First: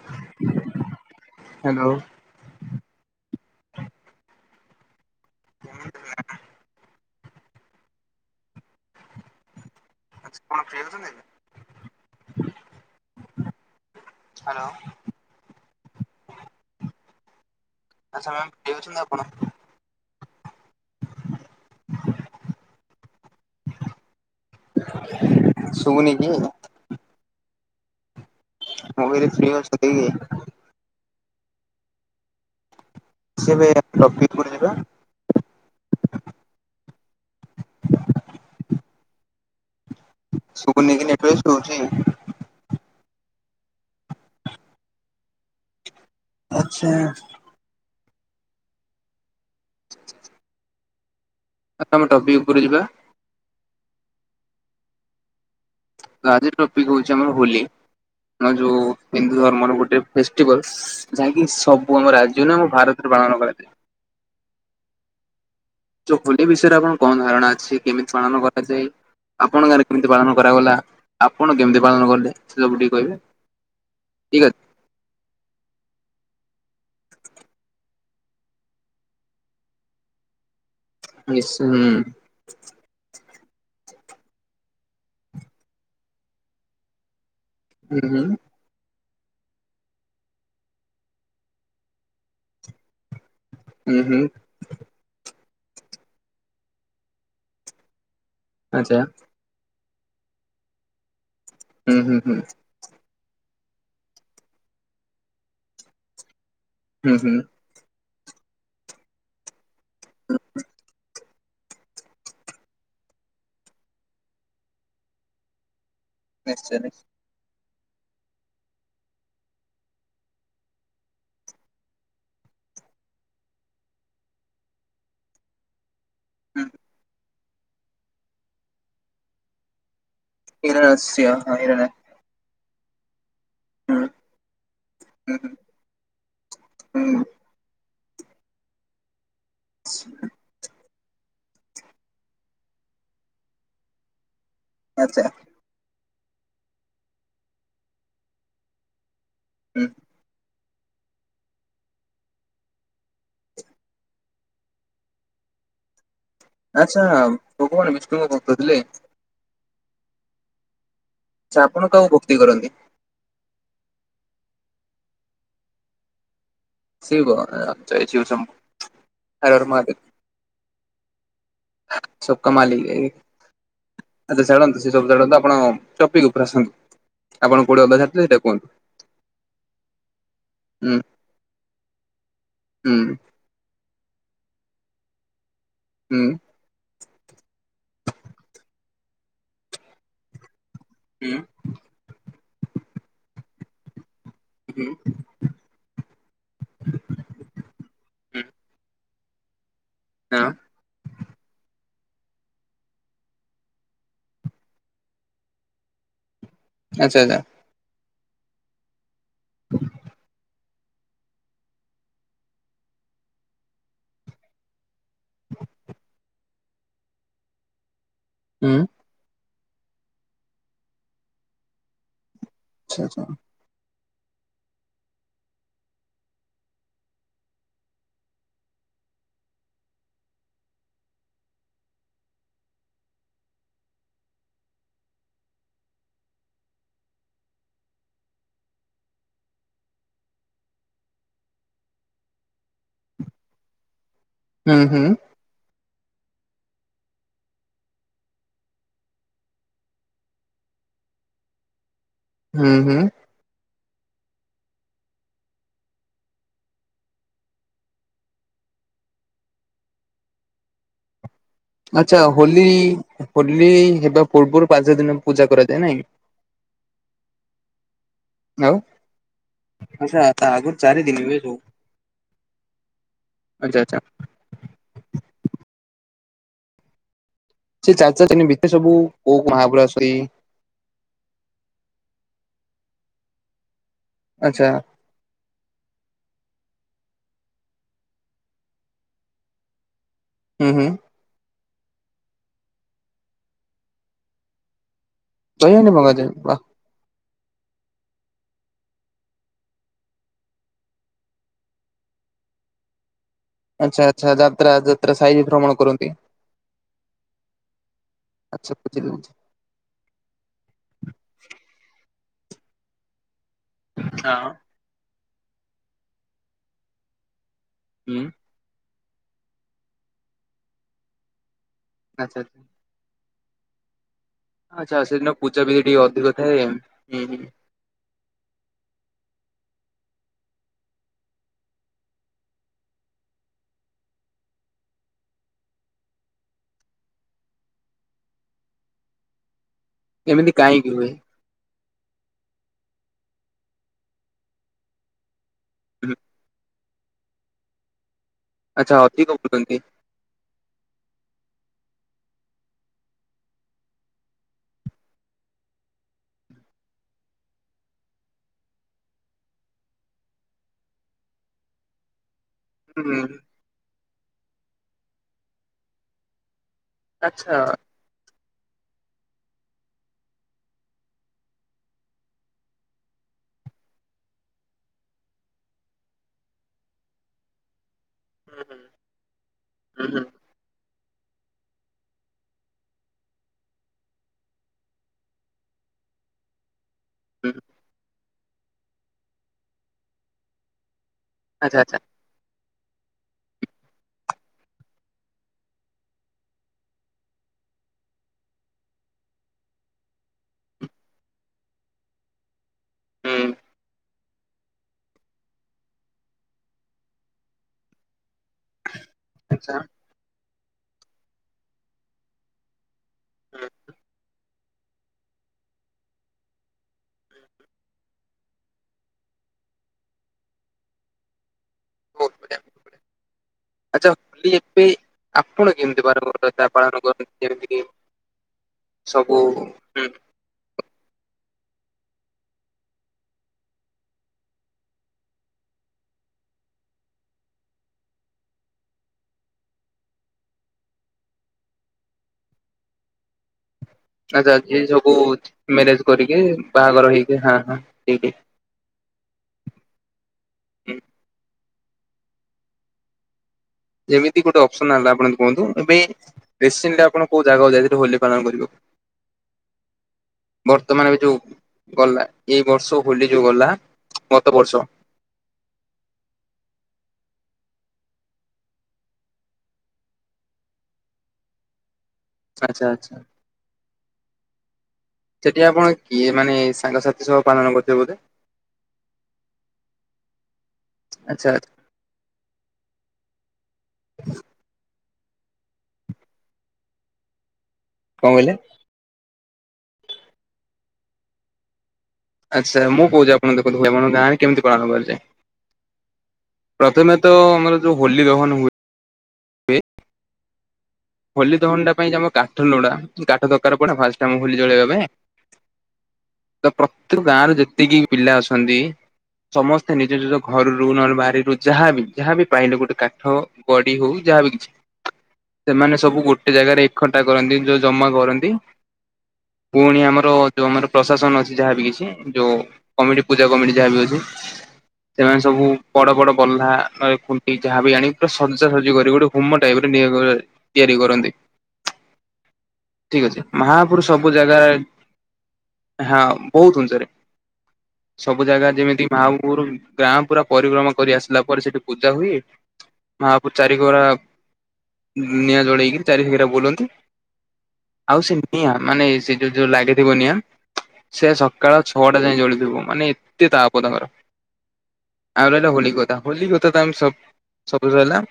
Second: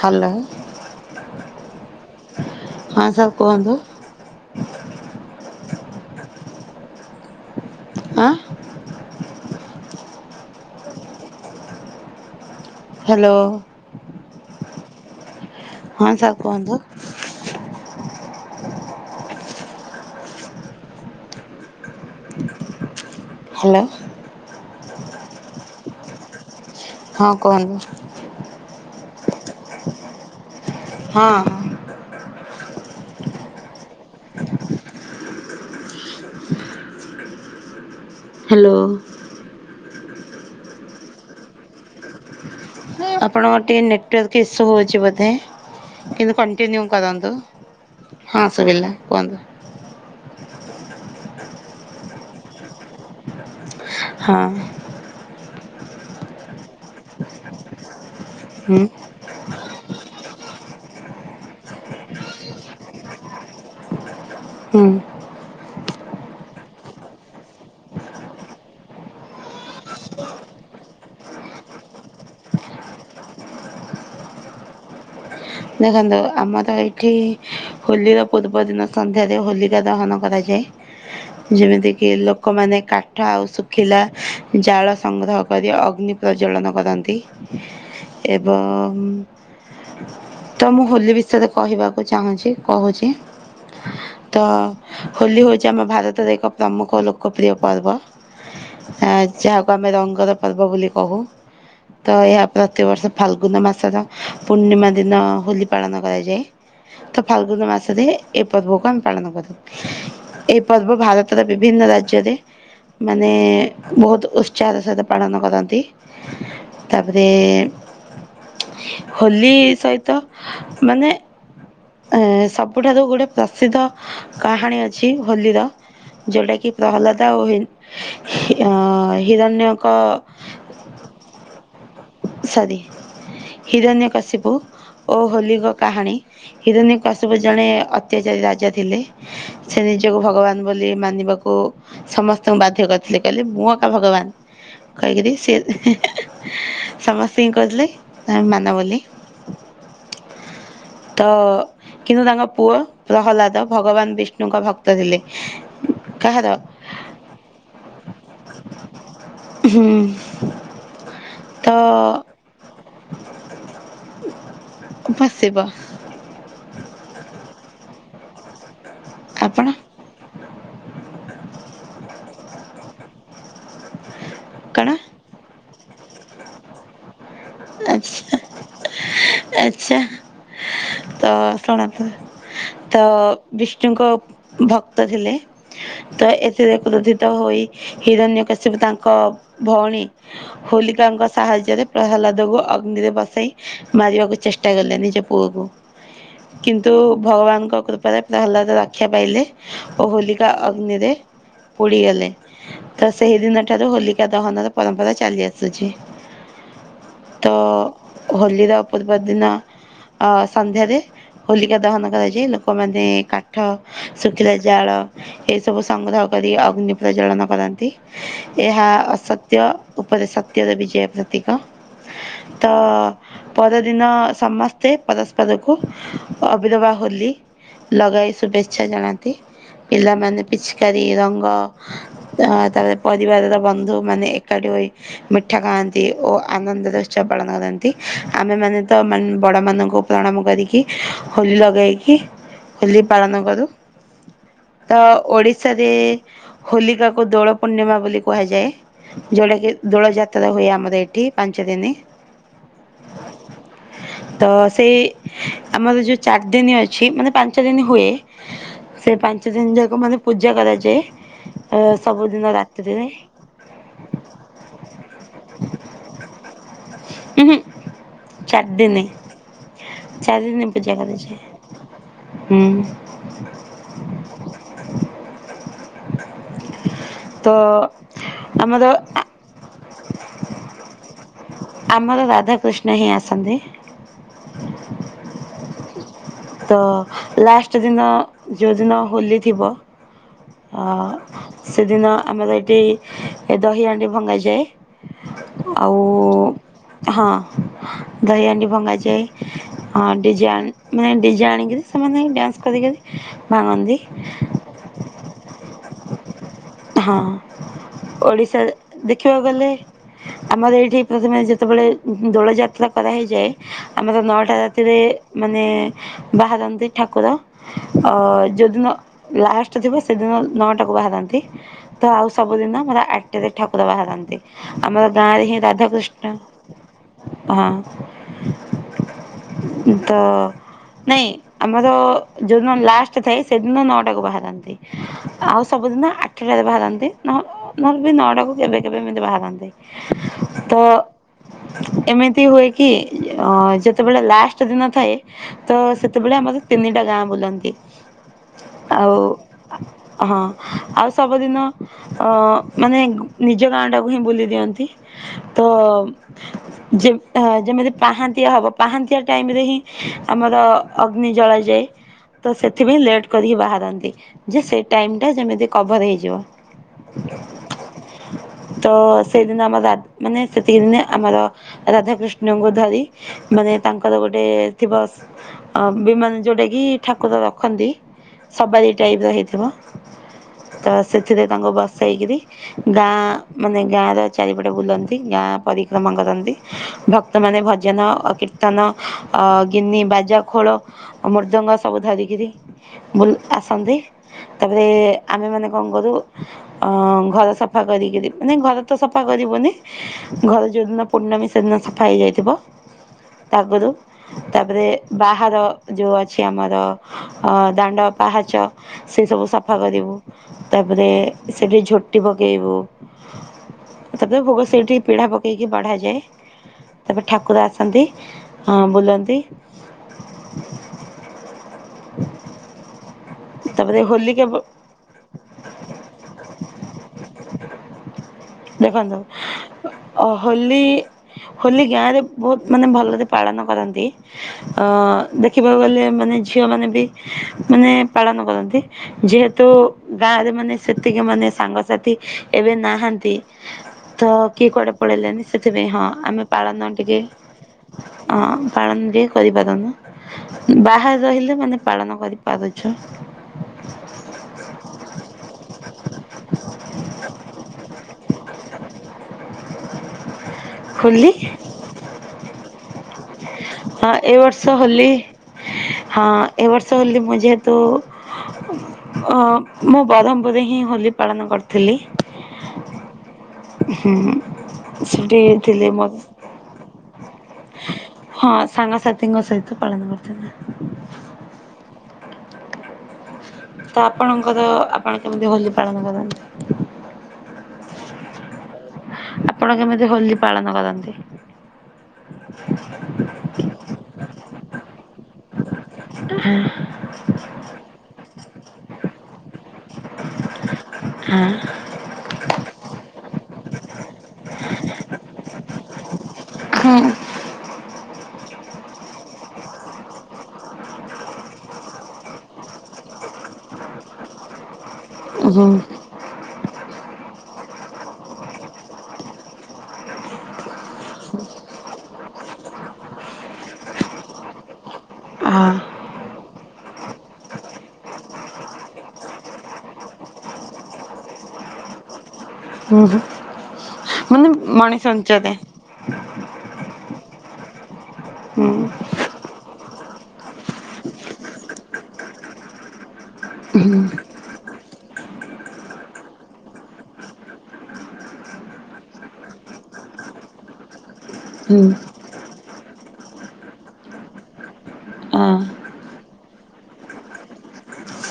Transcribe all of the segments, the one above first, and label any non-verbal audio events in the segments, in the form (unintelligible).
Hello. Hello. ହଁ sir କୁହନ୍ତୁ। (inaudible) ଆଃ ଆଜି କଣ ଫ୍ରି ଅଛନ୍ତି। ହ୍ୟାଲୋ। ହ୍ୟାଲୋ। ହଁ ସାର୍ କୁହନ୍ତୁ। ଆଚ୍ଛା ମ୍ୟାମ ଫ୍ରୀ ଅଛନ୍ତି ଆପଣ। ହ୍ୟାଲୋ। ଶୁଭୁନି କି? ହଁ, କହୁଗୁଁ ମୁଁ କହଲି, ଫ୍ରୀ ଅଛନ୍ତି କି? ହଁ, ହଁ। ସିଏ ଏବେ, ଟପିକୁଡ୍ ଯିବା। ହ୍ୟାଲୋ। ଶୁଭୁନିକି, ନେଟ୍ ୱର୍କ ଶୁଅଛି? ଆପଣଙ୍କ ଟିକେ ନେଟୱାର୍କ ଇସୁ ହଉଛି ବୋଧେ! କିନ୍ତୁ କଣ୍ଟିନ୍ୟୁ ଆଚ୍ଛା କରନ୍ତୁ। ହଁ, ଶୁଭିଲା କୁହନ୍ତୁ। (inaudible) ଆ ତମ ଟପି ଉପରୁ ଯିବା। ହଁ। ଆଜିର ଟପିକ୍ ହଉଛି ଆମର ହୋଲି। ଆ ଯୋଉ ହୁଁ ହିନ୍ଦୁ ଧର୍ମର ଗୋଟେ ଫେଷ୍ଟିଭାଲସ୍, ଯାହାକି ସବୁ ଆମ ରାଜ୍ୟ ନ ଆମ ଭାରତରେ ପାଳନ କରାଯାଏ। ହୁଁ ହୋଲି ବିଷୟରେ ଆପଣ କଣ ଧାରଣା ଅଛି, କେମିତି ପାଳନ କରାଯାଏ? ଆପଣ ଗାଁରେ କେମିତି ପାଳନ କରାଗଲା? ଆପଣ କେମିତି ପାଳନ କଲେ? ସେ ସବୁ ଟିକେ କହିବେ? ଠିକ୍ ଅ ଦେଖନ୍ତୁ, ଆମର ଏଇଠି ହୋଲିର ପୂର୍ବଦିନ ସନ୍ଧ୍ୟାରେ ହୋଲିକା ଦହନ କରାଯାଏ। ଯେମିତି କି ଲୋକମାନେ କା ଠ, ଆଉ ଶୁଖିଲା ଜାଳ ସଂଗ୍ରହ କରି, ଅଗ୍ନି ପ୍ରଜ୍ୱଳନ କରନ୍ତି। ହୁଁ ହୁଁ। ଏବଂ ତ, ମୁଁ ହୋଲି ବିଷୟରେ କହିବାକୁ ଚାହୁଁଛି! କହୁଛି ଉଁ, ହୁଁ। ଅ ହୋଲି ହେଉଛି, ଆମ ଭାରତର ଏକ ପ୍ରମୁଖ ଲୋକପ୍ରିୟ ପର୍ବ। ଆଚ୍ଛା ଆଜ୍ ଯାହାକୁ ଆମେ ରଙ୍ଗର ପର୍ବ ବୋଲି କହୁ। ହୁଁ ହୁଁ ତ ହୁଁ ଏହା ପ୍ରତ୍ ତି ବର୍ଷ ଫାଲଗୁନ୍ ମାସର ପୂର୍ଣ୍ଣିମା ଦିନ ହୋଲି ପାଳନ କରାଯାଏ। ହୁଁ ତ ହୁଁ ଫାଲଗୁନ୍ ମାସରେ ଏ ପର୍ବକୁ ଆମେ ପାଳନ କରୁ। ଏ ପର୍ବ ଭାରତ ତର ବିଭିନ୍ନ ରାଜ୍ୟରେ ମାନେ, ବହୁତ ଉତ୍ସାହର ସହିତ ପାଳନ କରନ୍ତି। ନିଶ୍ଚନି। ରେ-ଏଁ ହୋଲି ସହିତ ମାନେ ଏଁ ସବୁଠାରୁ ଗୋଟେ ପ୍ରସିଦ୍ଧ କାହାଣୀ ଅଛି ହୋଲିର! ଯୋଉଟା କି ପ୍ରହ୍ଲାଦ ଆଉ ହିନ୍ ଅଁ-ଅ ହିରଣ୍ୟକ ହିରଣଶ୍ୟ, ହଁ ହିରଣେ ସରି! ହୁଁ ହିରଣ୍ୟ କାଶ୍ୟପୁ ଓ ହୁଁ ହୋଲିକକ୍ କାହାଣୀ, ହିରଣ୍ୟ ହୁଁ ହୁଁ କଶ୍ୟପ ଜଣେ ଅତ୍ୟାଚାରୀ ରାଜା ଥିଲେ। ସେ ନିଜକୁ ଭଗବାନ ବୋଲି ମାନିବାକୁ ସମସ୍ତଙ୍କୁ ବାଧ୍ୟ କରିଥିଲେ। କହିଲେ ମୁଁ ଏକା ଭଗବାନ ଆଚ୍ଛା କହିକରି ସିଏ ସମସ୍ତିଙ୍କି, କହୁଥିଲେ ତମେ ମାନ ବୋଲି। ହୁଁ। ତ-ଅ କିନ୍ତୁ, ତାଙ୍କ ପୁଅ ପ୍ରହ୍ଲାଦ ଭଗବାନ ବିଷ୍ଣୁଙ୍କ ଭକ୍ତ ଥିଲେ। କାହାର ଆଛା, ଭଗବାନ ବିଷ୍ଣୁଙ୍କ ଭକ୍ତ ଥିଲେ। ହୁଁ। ଚା ଆପଣ କାହାକୁ ଭକ୍ତି କରନ୍ତି? ବାସିବ। ଆପଣ (inaudible) ସବକା ମାଲିକ ଏକ ଆଛା ସେସବୁ କଣ ସବୁ ଛାଡନ୍ତୁ ଆପଣ? ଟପିକ ଉପରେ ଆସନ୍ତୁ। ଆପଣ କୋଉଠି ଅଧା ଛାଡ଼ିଥିଲେ ସେଇଟା କୁହନ୍ତୁ। ଆଚ୍ଛା। ହୁଁ ତ ଶୁଣ ତ ହୁଁ ବିଷ୍ଣୁଙ୍କ ଭକ୍ତ ଥିଲେ। ହୁଁ ତ ଏ ଏଥିରେ କ୍ରୋଧିତ ହୋଇ ହିରଣ୍ୟକଶିପ୍ୟୁ ତାଙ୍କ ଭଉଣୀ ହୋଲି ତାଙ୍କ ହୁଁ ସାହାଯ୍ୟରେ ପ୍ରହ୍ଲାଦକୁ ଅଗ୍ନିରେ ବସାଇ ମାରିବାକୁ ଚେଷ୍ଟା ହୁଁ କଲେ ନିଜ ପୁ ପୁଅକୁ କିନ୍ତୁ ଭଗବାନଙ୍କ କୃପାରେ ହୁଁ ପ୍ରହ୍ଲାଦ ରକ୍ଷା ପାଇଲେ। ଓ ହଁ ହୋଲିକା ଅଗ୍ନିରେ ପୋଡ଼ିଗଲେ। ତ ସେହିଦିନ ଠାରୁ ହୋଲିକା ଦହନର ପରମ୍ପରା ଚାଲି ଆସୁଛି। ଆଛା ଆଛା। ଓ ହୋଲିର ପୂର୍ବ ଦିନ ଅ ସନ୍ଧ୍ୟାରେ ହୋଲିକା ଦହନ କରାଯାଏ ଲୋକମାନେ କାଠ, ଶୁଖିଲା ଜାଳ, ଏସବୁ ସଂଗ୍ରହ କରି ଅଗ୍ନି ପ୍ରଜ୍ଳନ କରନ୍ତି। ହୁଁ ଏହା ଅସ ଅସତ୍ୟ ଉପରେ ସତ୍ୟର ବିଜୟ ପ୍ରତୀକ ତ ଆଚ୍ଛା ଆଚ୍ଛା ପରଦିନ ସମସ୍ତେ ପରସ୍ପରକୁ ଅବିରବା ହୋଲି ଲଗାଇ ଶୁଭେଚ୍ଛା ଜଣାନ୍ତି। ପିଲାମାନେ ପିଚକାରୀ, ରଙ୍ଗ, ଅ ତାପରେ ପରିବାରର ବନ୍ଧୁ ମାନେ ଏକାଠି ହୋଇ ମିଠା ଖାଆନ୍ତି। ଆନନ୍ଦର ଉତ୍ସବ ପାଳନ କରନ୍ତି, ଆମେମାନେ ତାନେ ବଡ଼ମାନଙ୍କୁ ପ୍ରଣାମ କରିକି। ହୋଲି ଲଗେଇକି ହୋଲି ପାଳନ କରୁ। ହୁଁ ତ ହୁଁ ଓଡ଼ି ରେ ହୋଲିକାକୁ ଦୋଳ ପୂର୍ଣ୍ଣିମା ବୋଲି କୁହାଯାଏ। ଯୋଉଟା କିି ଦୋଳ ଯାତ୍ରା ହୁଏ ଆମର ଏଇଠି ପାଞ୍ଚ ଦିନ। ହୁଁ ହୁଁ। ତ ସେଇ ଆମର ଯୋଉ ଚାରି ଦିନ ଅଛି ମାନେ ପାଞ୍ଚ ଦିନ ହୁଏ। ସେ ପାଞ୍ଚ ଦିନ ଯାକ ମାନେ ପୂଜା କରାଯାଏ। ଆଚ୍ଛା ସବୁଦିନ ହୋଲି ରାତିରେ ହୋଲି ହେବା ପୂର୍ବରୁ ପାଞ୍ଚ ଦିନ ପୂଜା କରାଯାଏ ନାଇଁ। ଉଁ ହୁଁ ଆଉ ଚାରଦିନି। ଆଚ୍ଛା ତା ଚାରି ଦିନ ଆଗରୁ ପୂଜା ଚାରି ଦିନ ହୁଏ ସବୁ କରାଯାଏ। ହୁଁ। ଆଚ୍ଛା ଆଚ୍ଛା (unintelligible) ତ ସେ ଚାରି ଚାରି ଦିନ ଭିତରେ ଆମର ସବୁ କୋଉ ମହାବଳାଶୁରି ଆମର ରାଧାକୃଷ୍ଣ ହିଁ ଆସନ୍ତି। ଆଚ୍ଛା। ତ ଲାଷ୍ଟ ଦିନ ଯୋଉ ଦିନ ହୋଲି ଥିବ? ହୁଁ ହୁଁ ଅ ସେଦିନ ଆମର ଏଇଠି ଦହି ହାଣ୍ଡି ଭଙ୍ଗାଯାଏ। ଦହିହାଣ୍ଡି ଆଉ ମଗାଯାଏ ବା ହଁ ଦହିହାଣ୍ଡି ଭଙ୍ଗାଯାଏ। ଆଉ ଡିଜାଇ ମାନେ ଡିଜାଇନ୍ ଆଣିକିରି ସେମାନେ ଡ୍ୟାନ୍ସ କରିକରି ଆଚ୍ଛା ଆଚ୍ଛା ଯାତ୍ରା ଯାତ୍ରା ସାଇ ଭ୍ରମଣ କରନ୍ତି। ହଁ, ଓଡ଼ିଶାରେ ଆଚ୍ଛା ବୁଝିଲି ବୁଝିଲି ଦେଖିବାକୁ ଗଲେ ଆମର ଏଇଠି ପ୍ରଥମେ ଯେତେବେଳେ ଦୋଳ ଯାତ୍ରା କରାହେଇଯାଏ ଆମର ହଁ ନଅଟା ଯ ତିରେ ମାନେ ବାହାରନ୍ତି ଠାକୁର ଅ ହୁଁ ଯୋଉଦିନ ଲାଷ୍ଟ୍ ଥିବ ସେଦିନ ନଅଟାକୁୁ ବାହାରନ୍ତି ତ ଆଉ ଆଚ୍ଛା ଆଚ୍ଛା ସବୁଦିନ ପୁରା ଆ ରାତିରେ ଠାକୁର ବାହାରନ୍ତି ଆଚ୍ଛା ଆମର ସେଦିନ ଗାଁ ରେ ପୂଜା ହିଁ ବି ଟିକେ ଅଧିକ ରାଧାକୃଷ୍ଣ ଥାଏ ହୁଁ ହୁଁ ହଁ ତ ନାଇଁ। ଆମର ଯୋଉଦିନ ଲାଷ୍ଟ୍ ଥାଏ ସେଦିନ ନଅ ଟାକୁୁ ବାହାରନ୍ତି ଆଉ ସବୁଦିନ ଆଠ୍ ଆଠଟାରେ ବାହାରନ୍ତି ନ -ନହଲେ ବି ନଅଟାକୁ କେବେ କେବେ ଏମିତି ବାହାରନ୍ତି। ଏମିତି କାହିଁକି ତ ହୁଏ? ଏମିତି ହୁଏ କି ଅ- ଯେତେବେଳେ ଲାଷ୍ଟ୍ ଦିନ ଥାଏ ତ ସେତେବେଳେ ଆମର ତିନିଟା ଗାଁ ବୁଲନ୍ତି। ଆଚ୍ଛା ଆଉ ଅଧିକ ବୁଲନ୍ତି? ହଁ ଆଉ ସବୁଦିନ ଅ- ମାନେ ନିଜ ଗାଁ ଟାକୁ ହିଁ ବୁଲି ଦିଅନ୍ତି। ତ- ଯେ- ଯେମିତି ପାହାନ୍ତିଆ ହବ ପାହାନ୍ତିଆ ଟାଇମ୍ ରେ ହିଁ ଆମର ଅଗ୍ନି ଜଳାଯାଏ। ତ ସେଥିପାଇଁ ହୁଁ ହୁଁ ଲେଟ୍ କରିକି ବାହାରନ୍ତି ଯେ ସେ ଟାଇମ୍ ଟା ଯେମିତି କଭର୍ ହେଇଯିବ। ଆଚ୍ଛା। ତ ସେଇଦିନ ଆମ-ରା- ମାନେ ସେତିକି ଦିନେ ଆମର ରାଧା କୃଷ୍ଣଙ୍କୁ ଧରି ମାନେ ତାଙ୍କର ଗୋଟେ ଥିବ ଅ- ବିମାନ ଯଉଟା କି ଠାକୁର ରଖନ୍ତି ହୁଁ ସବାରି ହୁଁ ଟାଇପ୍ ର ହେଇଥିବ ହୁଁ ତ ସେଥିରେ ତାଙ୍କୁ ବସେଇ କିରି ଗାଁ ମାନେ ଗାଁ ର ଚାରିପଟେ ବୁଲନ୍ତି ଗାଁ ପରିକ୍ରମା କରନ୍ତି ଭ ହୁଁ ସେମାନେ ଭଜନ, କୀର୍ତ୍ତନ, ଅ- ଗିନି, ବାଜା, ଖୋଳ ଓ ମୃଦଙ୍ଗ ଆଚ୍ଛା ଆଚ୍ଛା ସବୁ ଧରିକିରି ବୁ- ଆସନ୍ତି। ତାପରେ ଆମେ ମାନେ କଣ କରୁ ଅ- ଘର ସଫା କରିକିରି ମାନେ ଘର ତ ସଫା କରିବନି ଘରେ ଯଉଦିନ ପୂର୍ଣ୍ଣମୀ ସେଦିନ ସଫା ହେଇ ଯାଇଥିବ ହୁଁ ତା ଆଗୁରୁ। ତାପରେ ବାହାର ଯଉ ଅଛି ଆମର ଅ -ଦାଣ୍ଡ ପାହାଚ ସେଇ ସବୁ ଆଚ୍ଛା ସଫା କରିବୁ ତାପରେ ସେଠି ଝୋଟି ପକେଇବୁ ହୁଁ ତାପରେ ଭୋଗ ସେଇଠି ପିଢା ପକେଇକି ବାଢାଯାଏ। ତାପରେ ଠାକୁର ଆସନ୍ତି ହଁ ବୁଲନ୍ତି ବହୁତ୍ ବଢିଆ। ତାପରେ ଆଚ୍ଛା ହୋଲି କେବ ଏବେ ଆପଣ କେମିତି (unintelligible) ପାଳନ କରନ୍ତି ଯେମତିକି ଦେଖନ୍ତୁ ସବୁ ହୁଁ। ଅ ହୋଲି- ହୋଲି ଗାଁରେ ବହୁତ୍ ମାନେ ଭଲରେ ପାଳନ କରନ୍ତି। ଅ -ଦେଖିବାକୁ ଗଲେ ମାନେ ଝିଅ ମାନେ ବି ମାନେ ପାଳନ କରନ୍ତି ଯେହେତୁ ଗାଁରେ ମାନେ ସେତିକି ମାନେ ସାଙ୍ଗସାଥି ଏବେ ନାହାନ୍ତି ତ ଆଚ୍ଛା କିଏ ଯିଏ କୁଆଡେ ସବୁ ପଳେଇଲେନି ସେଥିପାଇଁ ମ୍ୟାରେଜ ହଁ- କରିକି ଆମେ ପାଳନ ବାହାଘର ଟିକେ ହେଇକି ହଁ ହଁ ଠିକ ଅ ଅଁ -ପାଳନ ଟିକେ କରିପାରୁନୁ ହୁଁ ବାହାରେ ରହିଲେ ମାନେ ପାଳନ କରିପାରୁଚୁ। ଯେମିତି ଗୋଟେ ଅପ୍ସନ୍ ହେଲା ଆପଣ ମାନେ କୁହନ୍ତୁ ଏବେ ରିସିଣ୍ଟି୍ଲ୍ ଆପଣ କୋଉ ଜାଗାକୁ ଯାଇଥିଲେ ହୋଲି ପାଳନ କରିବାକୁ? ବର୍ତ୍ତମାନ ଏବେ ହୋଲି ଯଉ ଗଲା ଏଇ ବର୍ଷ ହୋଲି ଯୋଉ ଗଲା ହଁ ଏଇ ବର୍ଷ ହୋଲି ହଁ ଏ ବର୍ଷ ହୋଲି ମୁଁ ଯେହେତୁ ଅ -ମୁଁ ବ୍ରହ୍ମପୁର ହିଁ ହୋଲି ପାଳନ କରି ଥିଲି ଆଚ୍ଛା ଆଚ୍ଛା ହୁ ସେଠି ଆପଣ ଥିଲି ମ କିଏ ମାନେ ସାଙ୍ଗସାଥି ସହ ପାଳନ କରିଥିବେ ବୋଧେ ହଁ ସାଙ୍ଗସାଥିଙ୍କ ସହିତ ପାଳନ କରିଥିଲି। ଆଚ୍ଛା। ତ ଆପଣଙ୍କର ଆପଣ କେମିତି ହୋଲି ପାଳନ କରନ୍ତି? କଣ କହିଲେ। ଆପଣ କେମିତି ହୋଲି ପାଳନ କରନ୍ତି? ଆଚ୍ଛା ମୁଁ କୋହୁଚି ଆପଣ ଦେଖନ୍ତୁ ହୁଏ ଆମର ଗାଁରେ କେମିତି ପାଳନ କରାଯାଏ। ପ୍ରଥମେ ତ ଆମର ଯୋଉ ହୋଲି ଦହନ ହୁଏ ହୋଲି ଦହନଟା ପାଇଁ ଯେ ଆମ କାଠ ଲୋଡା କାଠ ଦରକାର ପଡେ ଫାଷ୍ଟେ ଆମର ହୋଲି ଚଳେଇବା ପାଇଁ। ତ ପ୍ରତ୍ୟକ ଗାଁରେ ଯେତିକି ପିଲା ଅଛନ୍ତି। ସମସ୍ତେ ନିଜ ନିଜ ଘରରୁ ନହେଲେ ବାରିରୁ ଯାହାବି ଯାହାବି ପାଇଲେ ଗୋଟେ କାଠ ପଡି ହୋଉ ଯାହାବ କିଛି ହୁଁ ସେମାନେ ସବୁ ଗୋଟେ ଜାଗାରେ ଏକଠା କରନ୍ତି ଯୋଉ ଜମା କରନ୍ତି। ପୁଣି ଆମର ଯୋଉ ଆମର ପ୍ରଶାସନ ଅଛି ଯାହାବି କିଛି ଯୋଉ କମିଟି ପୂଜା କମିଟି ଯାହା ବିି ଅଛି ସେମାନେ ଆ ସବୁ ବଡ ବଡ ବଲହା ନହଲେ ଖୁଣ୍ଟି ଯାହାବି ଆଣି ପୁରା ସଜାସଜି କରି ଗୋଟେ ପୁମା ଟାଇପରେ (unintelligible) ତିଆରି କରନ୍ତି ହୁଁ ହୁଁ ଠିକ ଅଛି ମହା ପୁରୁ ସବୁ ମାନେ ଜାଗାରେ ମଣିଷଞ୍ଚରେ ହଁ ବୋହୁତ ଉଞ୍ଚାରେ ସବୁ ଜାଗା ହୁଁ ଯେମିତି ମାହାପୁରୁ ଗାଁ ପୁରା ପରିକ୍ରମା କରି ଆସିଲା ପରେ ସେଠି ପୂଜା ହୁଏ ମହାପୁ ହୁଁ ଚାରିକୋଳା ନିଆଁ ଜଳେଇକିରି ଚାରିଘେରା ବୁଲନ୍ତି ଆଉ ସେ ନିଆଁ ମାନେ ସେଇଟା ଯୋଉ ଲାଗିଥିବ ନିଆଁ ସେ ସକାଳ ହୁଁ ଛଅଟା ଯାଏଁ ଜଳୁଥୁବ ମାନେ ଏତେ ତାଆପ ତହର। ଅ ଆଉ ରହିଲା ହୋଲି କଥା ହୋଲି କଥା ତ ଆମେ ସ ସବୁ ତ ହେଲା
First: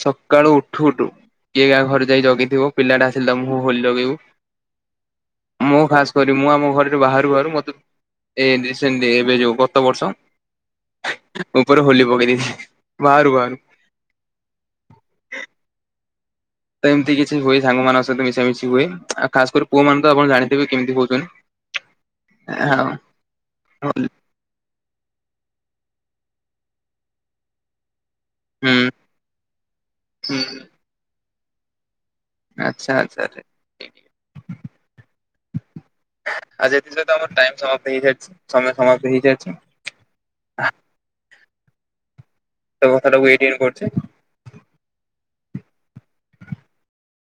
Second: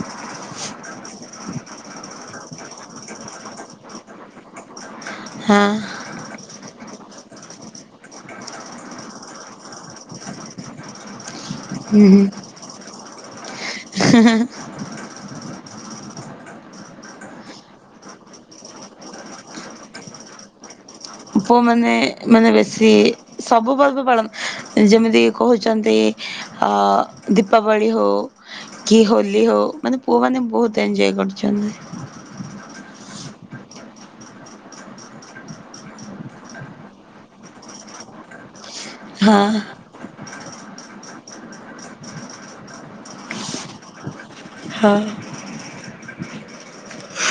ସକାଳୁ ଉଠୁ ଉଠୁ କିଏ କାହା ଘରେ ଯାଇ ଜଗିଥିବ ପିଲାଟା ଆସିଲେ ତା ମୁଁହକୁ ହୋଲି ଜଗେଇବୁ। ହଁ ମୁଁ ଖାସ୍ କରି ମୁଁ ଆମ ଘରରୁ ବାହାରୁ ବାହାରୁ ମତେ ଏ ରିସେଣ୍ଟେ ଏବେ ଯୋଉ ଗତ ବର୍ଷ ଉପରେ ହୋଲି ପକେଇଦେଇ ବାହାରୁ ବାହାରୁ ହାଁ ହାଁ ହାଁ। ତ ଏମତି କିଛି ହୁଏ ସାଙ୍ଗମାନଙ୍କ ସହିତ ମିଶାମିଶି ହୁଏ ଆଉ ଖାସ୍ କରି ପୁଅମାନେ ତ ଆପଣ ଜାଣିଥିବେ କେମିତି ହୋଉଚନ୍ତି। ପୁଅମାନେ ମାନେ ବେଶୀ ସବୁ ପର୍ବ ପାଳନ୍ ଯେମିତି କି କୋହୁଚନ୍ତି ଅ ଦୀପାବଳି ହୋଉ ହୁଁ କି ହୋଲି ହୋଉ ମାନେ ପୁଅ ମାନେ ବୋହୁତ ଏଞ୍ଜୟ କରୁଚନ୍ତି। ଆଚ୍ଛା ଆଚ୍ଛାରେ ଆ ଯଦି ଯଦି ତମର ଟାଇମ ସମାପ୍ତ ହେଇଯାଇଚି ସମୟ ସମାପ୍ତ ହେଇଯାଇଚି? ହଁ ଆ ତ କଥାଟାକୁ ଏଇଠି ଏଣ୍ଡ କରୁଚି। ହଁ।